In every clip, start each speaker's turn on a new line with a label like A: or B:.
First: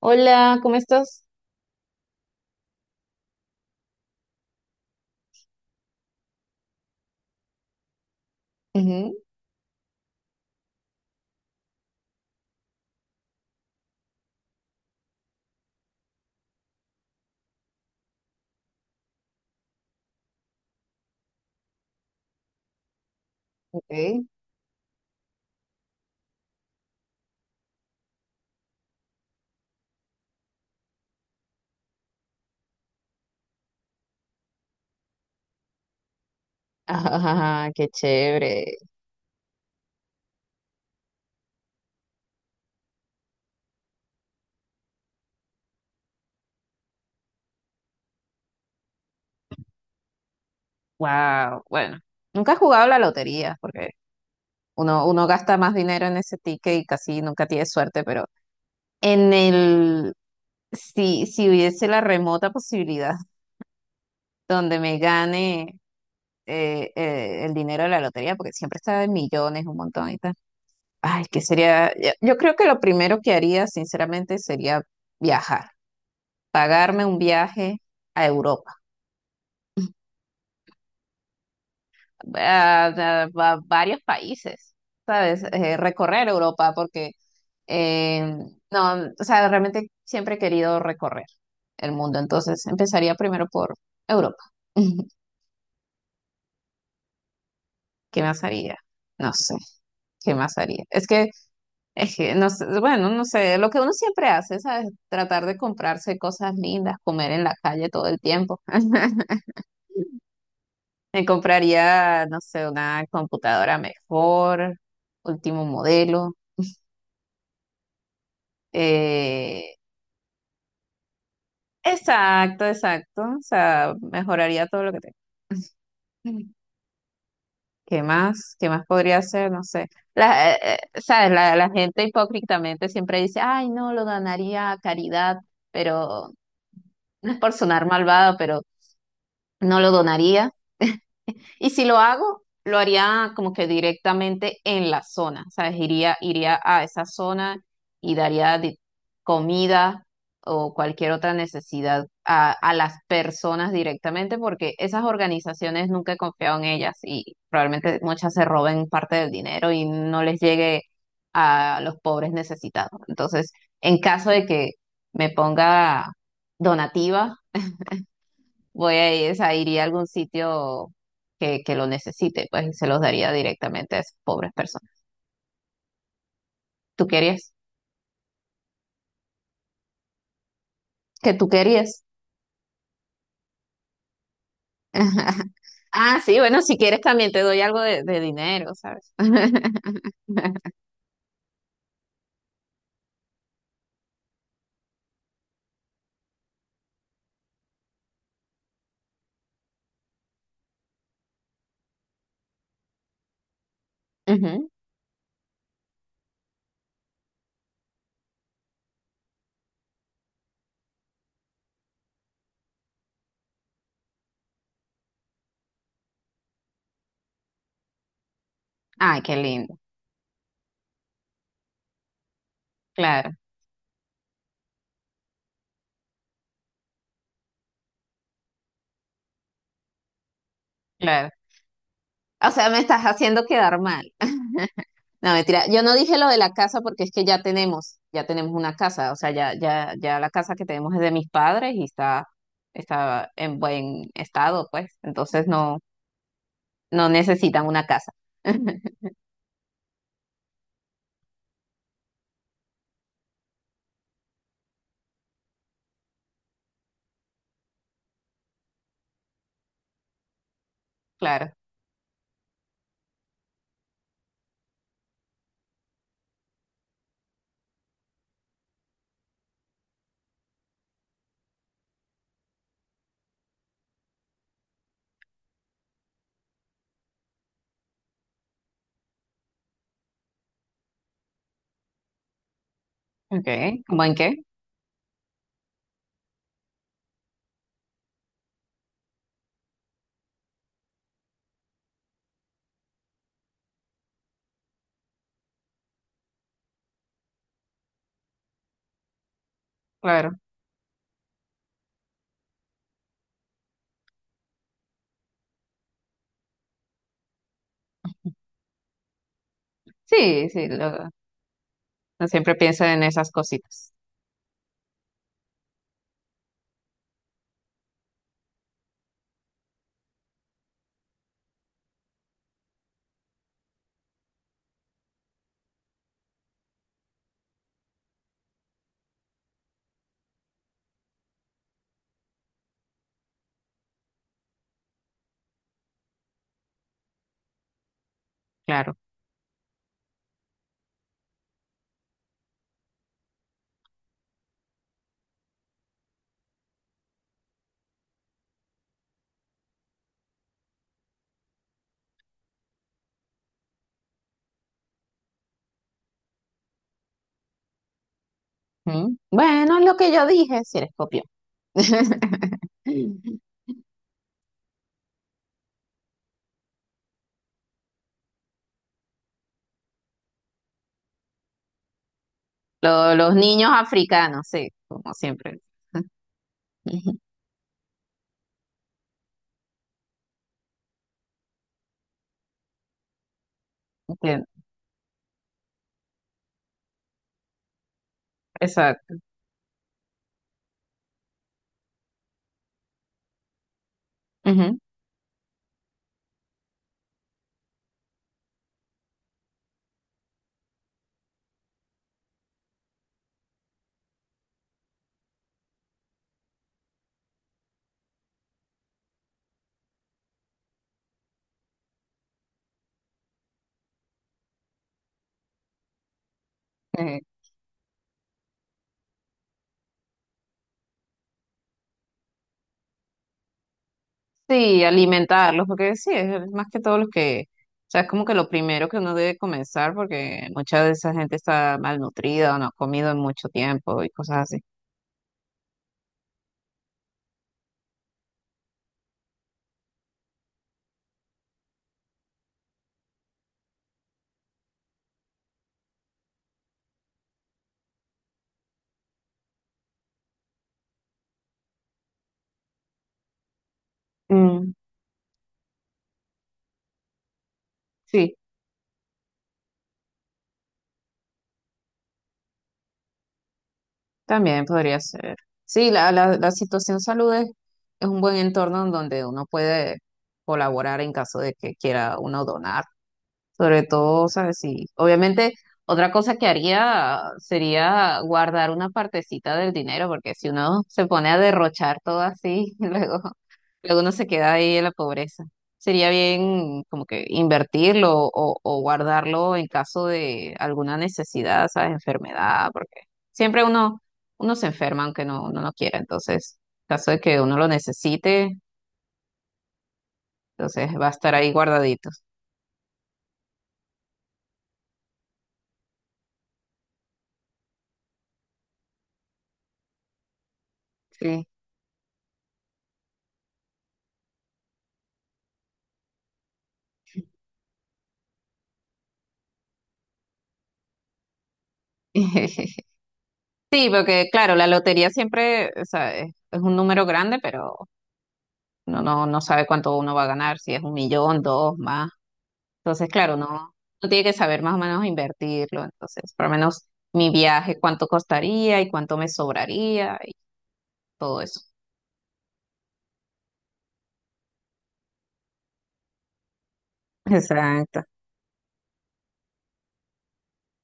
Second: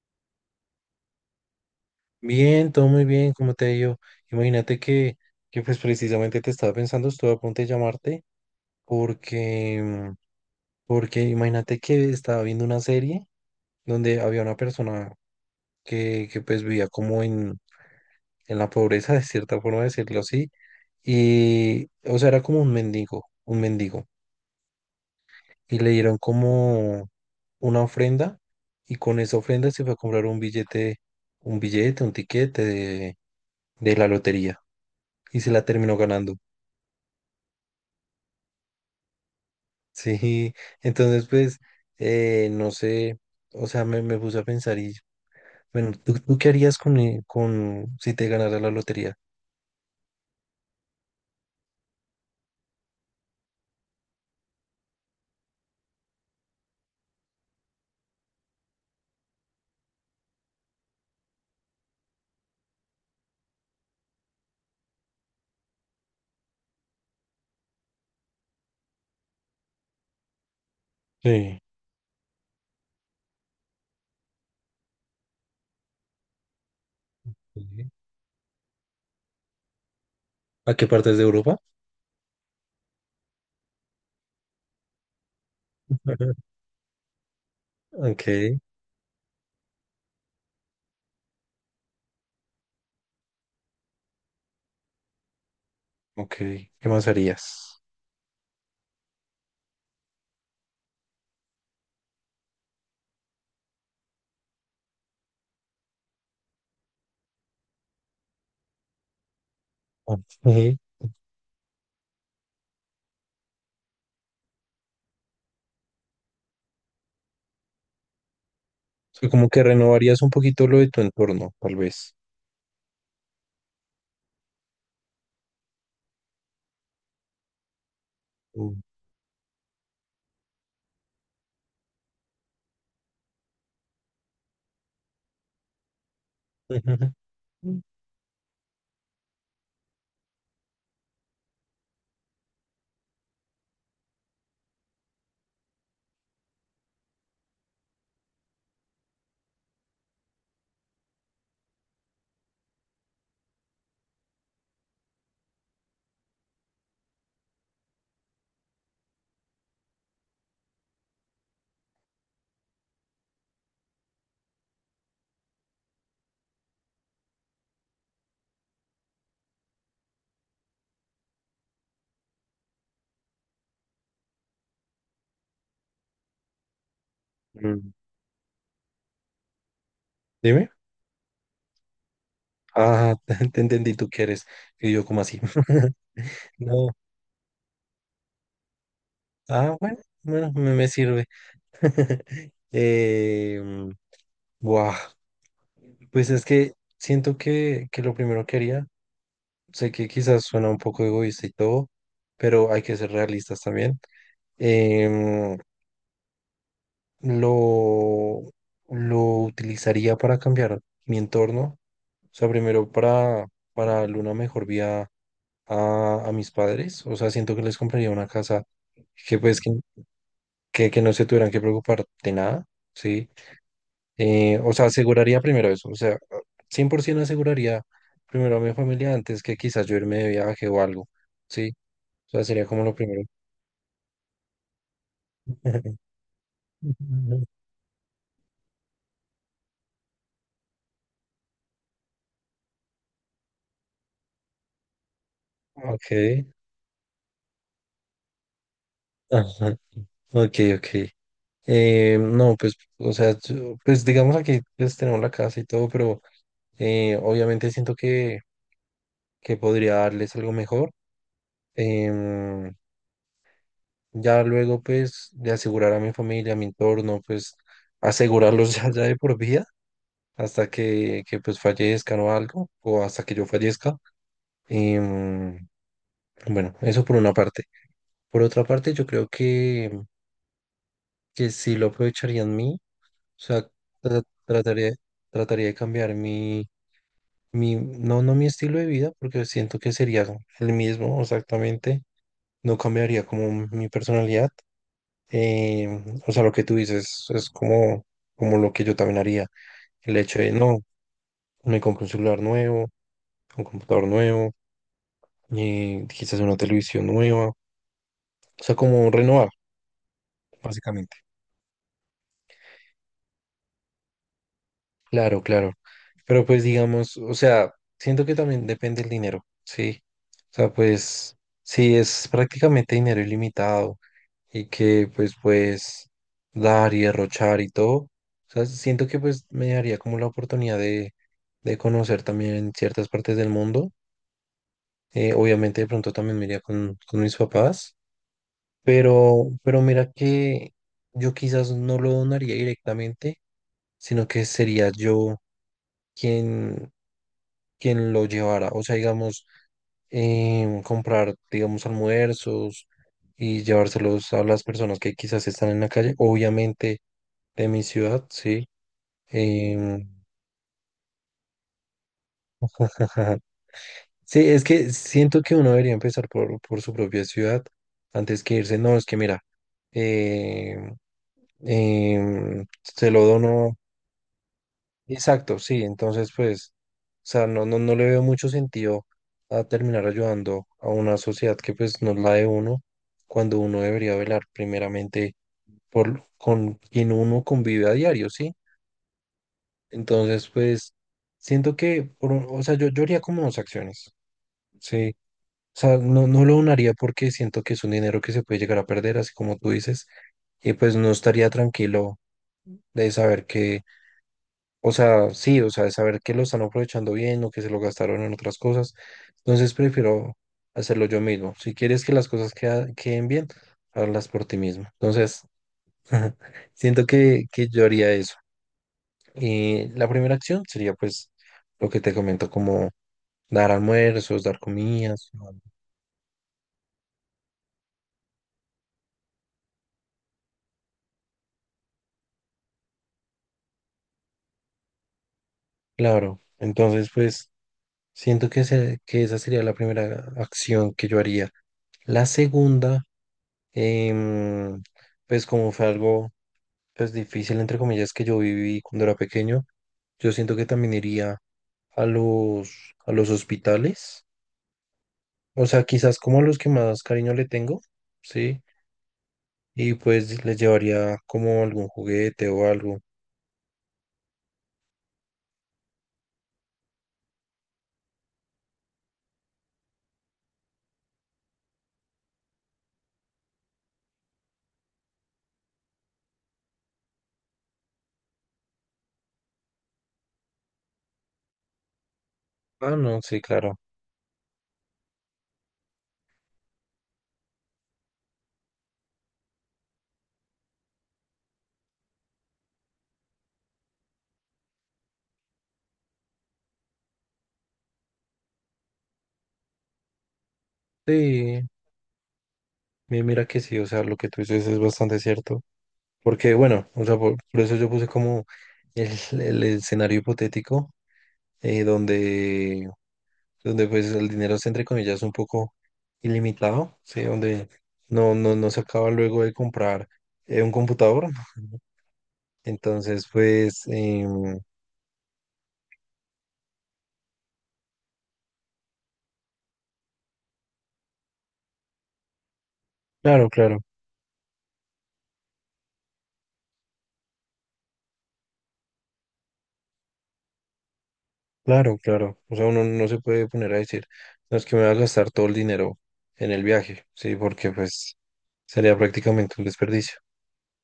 A: Hola, ¿cómo estás?
B: Bien, todo muy bien, como te digo. Imagínate que precisamente te estaba pensando, estuve a punto de llamarte
A: Ujú.
B: porque, porque imagínate que estaba viendo una serie donde había una persona que pues vivía como en la pobreza, de cierta forma decirlo así, y o sea, era como un mendigo,
A: Ok.
B: y le dieron como una ofrenda y con esa ofrenda se fue a comprar un billete, un billete, un tiquete de la lotería y se la terminó ganando.
A: Ajá, qué chévere.
B: Sí, entonces pues, no sé, o sea, me puse a pensar y, bueno, ¿tú qué harías con si te ganara la lotería?
A: Wow. Bueno, nunca he jugado a la lotería porque uno gasta más dinero en ese ticket y casi nunca tiene suerte, pero en el, si hubiese la remota posibilidad donde me gane el dinero de la lotería, porque siempre está en millones, un montón y tal. Ay, que
B: Sí.
A: sería, yo creo que lo primero que haría, sinceramente, sería viajar, pagarme un viaje
B: Sí.
A: a Europa.
B: ¿A qué partes de Europa?
A: a, a- a varios países, ¿sabes? Recorrer Europa, porque eh,
B: Ok,
A: no, o sea, realmente siempre he querido recorrer el mundo, entonces empezaría primero por Europa.
B: ok, ¿qué más harías?
A: ¿Qué más haría? No sé, ¿qué más haría? Es que no sé, bueno, no sé, lo que uno siempre hace, ¿sabes? Tratar de comprarse cosas lindas, comer en la calle todo el tiempo.
B: Ok. O
A: Me compraría, no sé, una computadora mejor, último modelo.
B: sea, como que
A: Eh,
B: renovarías un poquito lo de tu entorno, tal vez.
A: exacto, exacto. O sea, mejoraría todo lo que tengo. ¿Qué más? ¿Qué
B: Mm.
A: más podría hacer? No sé. La, eh, ¿Sabes? La gente hipócritamente siempre dice, ay, no, lo donaría a caridad, pero no es por
B: Mm.
A: sonar malvado, pero no lo donaría. Y si lo hago, lo haría como que directamente en la zona, ¿sabes? Iría a esa zona y comida o cualquier otra necesidad a las personas directamente, porque esas organizaciones nunca he confiado en ellas y probablemente muchas se roben parte del dinero y no les llegue a los pobres necesitados. Entonces, en caso de que me ponga donativa, voy a ir, o sea, iría a algún sitio que lo necesite, pues y se los daría directamente a esas pobres personas. ¿Tú querías?
B: Mm. Dime.
A: ¿Qué tú querías?
B: Ah, te, entendí, tú quieres. Y yo, ¿como así?
A: Ah, sí, bueno, si
B: No.
A: quieres también te doy algo de dinero, ¿sabes?
B: Ah, bueno, bueno, me sirve. Eh, buah, pues es que siento que lo primero que haría, sé que quizás suena un poco egoísta y todo, pero hay que ser realistas también.
A: Ujú.
B: em, lo, lo utilizaría para cambiar mi entorno, o sea, primero para darle una mejor vía a mis padres, o sea, siento que les compraría una casa
A: Ay, qué
B: que pues que,
A: lindo.
B: que, que no se tuvieran que preocupar de nada, ¿sí?
A: Claro,
B: O sea, aseguraría primero eso. O sea, 100% aseguraría primero a mi familia antes que quizás yo irme de viaje o algo.
A: claro.
B: Sí, o sea,
A: O
B: sería
A: sea, me
B: como lo
A: estás
B: primero.
A: haciendo quedar mal. No, mentira. Yo no dije lo de la casa porque es que ya tenemos una casa. O sea, ya, ya, ya la casa que tenemos es de mis padres y está, está en buen estado, pues. Entonces no.
B: Ok,
A: No necesitan una casa.
B: ajá, ok, ok. No, pues, o sea, yo- pues digamos aquí pues, tenemos la casa y todo, pero obviamente siento que podría darles algo mejor.
A: Claro.
B: Em, ya luego, pues, de asegurar a mi familia, a mi entorno, pues, asegurarlos ya, ya de por vida, hasta que pues fallezcan o algo, o hasta que yo fallezca. Em, bueno, eso por una parte. Por otra parte, yo creo que sí lo aprovecharía en mí, o sea,
A: Okay. ¿Cómo en qué?
B: trataría, trataría de cambiar mi, no mi estilo de vida, porque siento que sería el mismo exactamente, no cambiaría como mi personalidad. Em, o sea, lo que tú dices es como, como lo que yo también haría, el
A: Claro.
B: hecho de, no, me compro un celular nuevo, un computador nuevo, quizás una televisión nueva, o sea, como renovar,
A: Sí, sí,
B: básicamente.
A: no siempre pienso en esas cositas.
B: Claro, claro. Pero pues digamos, o sea, siento que también depende el dinero, ¿sí? O sea, pues si es prácticamente dinero ilimitado y que pues puedes dar y derrochar y todo, o sea, siento que pues me daría como la oportunidad de conocer también ciertas partes del mundo. Obviamente de pronto también me iría con mis papás.
A: Claro.
B: Pero mira que yo quizás no lo donaría directamente, sino que sería yo quien, quien lo llevara. O sea, digamos, comprar, digamos, almuerzos y llevárselos a las personas que quizás están en la calle, obviamente de mi ciudad, sí.
A: Mm. Bueno, es lo
B: Em,
A: que yo dije, si eres copión.
B: sí, es que siento que uno debería empezar por su propia ciudad antes que irse. No, es que mira, em, se lo
A: Los niños
B: dono.
A: africanos, sí, como
B: Exacto,
A: siempre.
B: sí, entonces pues,
A: Ujú.
B: o sea, no le veo mucho sentido a terminar ayudando a una sociedad que pues no es la de uno, cuando uno debería velar
A: Entiendo.
B: primeramente por con quien uno convive a diario, ¿sí?
A: Exacto.
B: Entonces pues, siento que, o sea, yo haría como dos acciones,
A: Ujú.
B: ¿sí? O sea, no lo donaría porque siento que es un dinero que se puede llegar a perder, así como tú dices, y pues no estaría tranquilo de saber que. O sea, sí, o sea, de saber que lo están aprovechando bien o que se lo gastaron en otras cosas. Entonces prefiero hacerlo yo mismo. Si quieres que las cosas queden bien, hazlas por ti mismo. Entonces, siento
A: Eh,
B: que yo haría eso. Y la primera acción sería pues lo que te comento, como dar almuerzos, dar
A: sí,
B: comidas, ¿no?
A: alimentarlos, porque sí, es más que todo los que, o sea, es como que lo primero que uno debe comenzar, porque mucha de esa gente está malnutrida o no ha comido en mucho tiempo y cosas así.
B: Claro, entonces pues siento que, que esa sería la primera acción que yo haría. La segunda, em, pues como fue algo pues difícil, entre comillas, que yo viví cuando era pequeño, yo siento que también iría a a los hospitales, o sea, quizás como a los que más cariño le tengo,
A: Sí,
B: ¿sí? Y pues les llevaría como algún juguete o algo.
A: también podría ser. Sí, la situación salud es un buen entorno en donde uno puede colaborar en caso de que quiera uno donar. Sobre todo, ¿sabes? Sí. Obviamente, otra cosa que haría sería guardar una partecita del dinero, porque si uno se pone a derrochar todo así,
B: Ah,
A: luego,
B: no, sí, claro.
A: luego uno se queda ahí en la pobreza. Sería bien como que invertirlo o guardarlo en caso de alguna necesidad, ¿sabes? Enfermedad, porque siempre uno, uno se enferma aunque no, uno no quiera. Entonces, en caso de que uno lo necesite, entonces va a estar ahí
B: Sí,
A: guardadito.
B: mira que sí, o sea, lo que tú dices es bastante cierto, porque bueno, o sea, por eso yo puse como el, el escenario hipotético,
A: Sí.
B: donde pues el dinero es entre comillas un poco ilimitado, ¿sí? Donde no se acaba luego de comprar un computador. Entonces, pues,
A: Sí, porque claro, la lotería siempre, o sea, es un número grande, pero uno no, no sabe cuánto uno va a ganar, si es un millón, dos, más. Entonces, claro, no,
B: claro, claro,
A: uno tiene que saber más o menos invertirlo. Entonces, por lo menos mi viaje, cuánto costaría y cuánto me sobraría y todo eso.
B: claro, claro. O sea, uno no se puede poner a decir, no es que me va a gastar todo el dinero en el viaje, ¿sí? Porque
A: Exacto.
B: pues sería prácticamente un desperdicio.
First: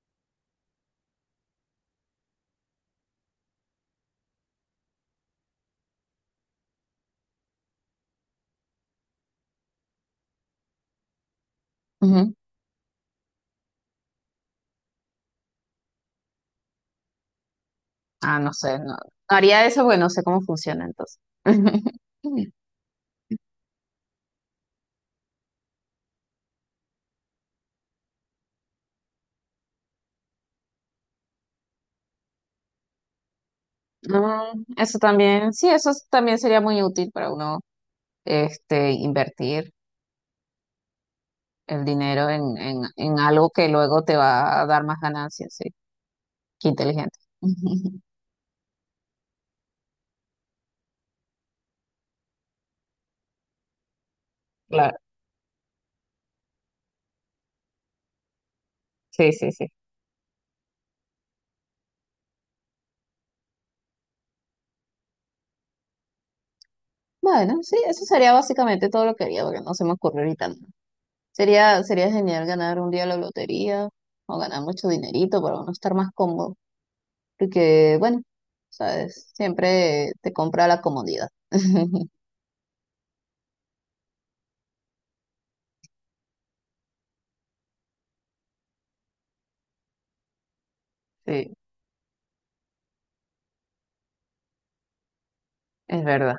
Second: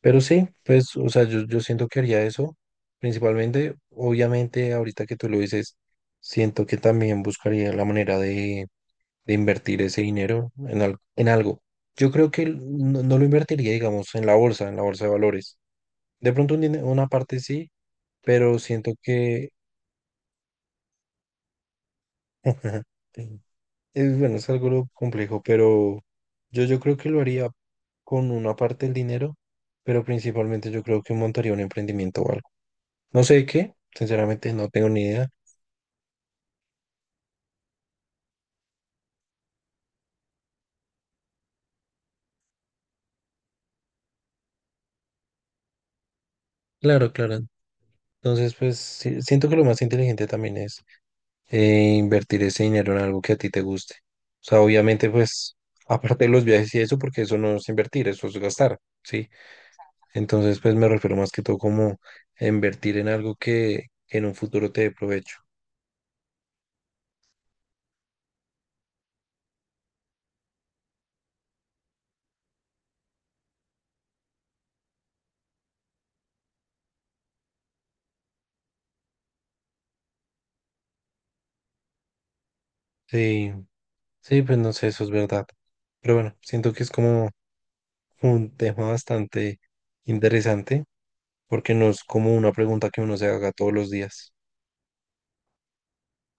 B: Pero sí, pues, o sea, yo siento que haría eso, principalmente, obviamente, ahorita que tú lo dices, siento que también buscaría la manera de invertir ese dinero en, en algo. Yo creo
A: Ujú.
B: que no, no lo invertiría, digamos, en la bolsa de valores. De pronto una parte sí,
A: Ah, no
B: pero
A: sé, no,
B: siento
A: no
B: que
A: haría eso porque no sé cómo funciona entonces.
B: es bueno, es algo complejo, pero yo creo que lo haría con una parte del dinero, pero principalmente yo creo que montaría un emprendimiento o algo. No sé de qué, sinceramente
A: Mm,
B: no tengo
A: eso
B: ni idea.
A: también, sí, eso es- también sería muy útil para uno, este, invertir el dinero en algo que luego te va a dar más ganancias, sí. Qué
B: Claro,
A: inteligente.
B: claro. Entonces, pues sí, siento que lo más inteligente también es e invertir ese dinero en algo que a ti te guste. O sea,
A: Claro,
B: obviamente, pues, aparte de los viajes y eso, porque eso no es invertir, eso es gastar, ¿sí?
A: sí, sí, sí.
B: Entonces, pues me refiero más que todo como a invertir en algo que en un futuro te dé provecho.
A: Bueno, sí, eso sería básicamente todo lo que haría, porque no se me ocurre ahorita nada. Sería, sería genial ganar un día la lotería o ganar mucho dinerito para uno estar más cómodo, porque, bueno, sabes, siempre te compra la comodidad.
B: Sí, sí, pues no sé, eso es verdad. Pero bueno, siento que es como un tema bastante interesante,
A: Sí,
B: porque no es como una pregunta que uno se haga todos los días.
A: es verdad.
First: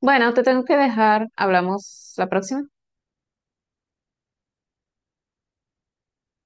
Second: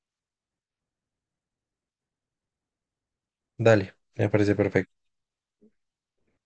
A: Bueno, te tengo que dejar. Hablamos la próxima.
B: Dale, me parece perfecto.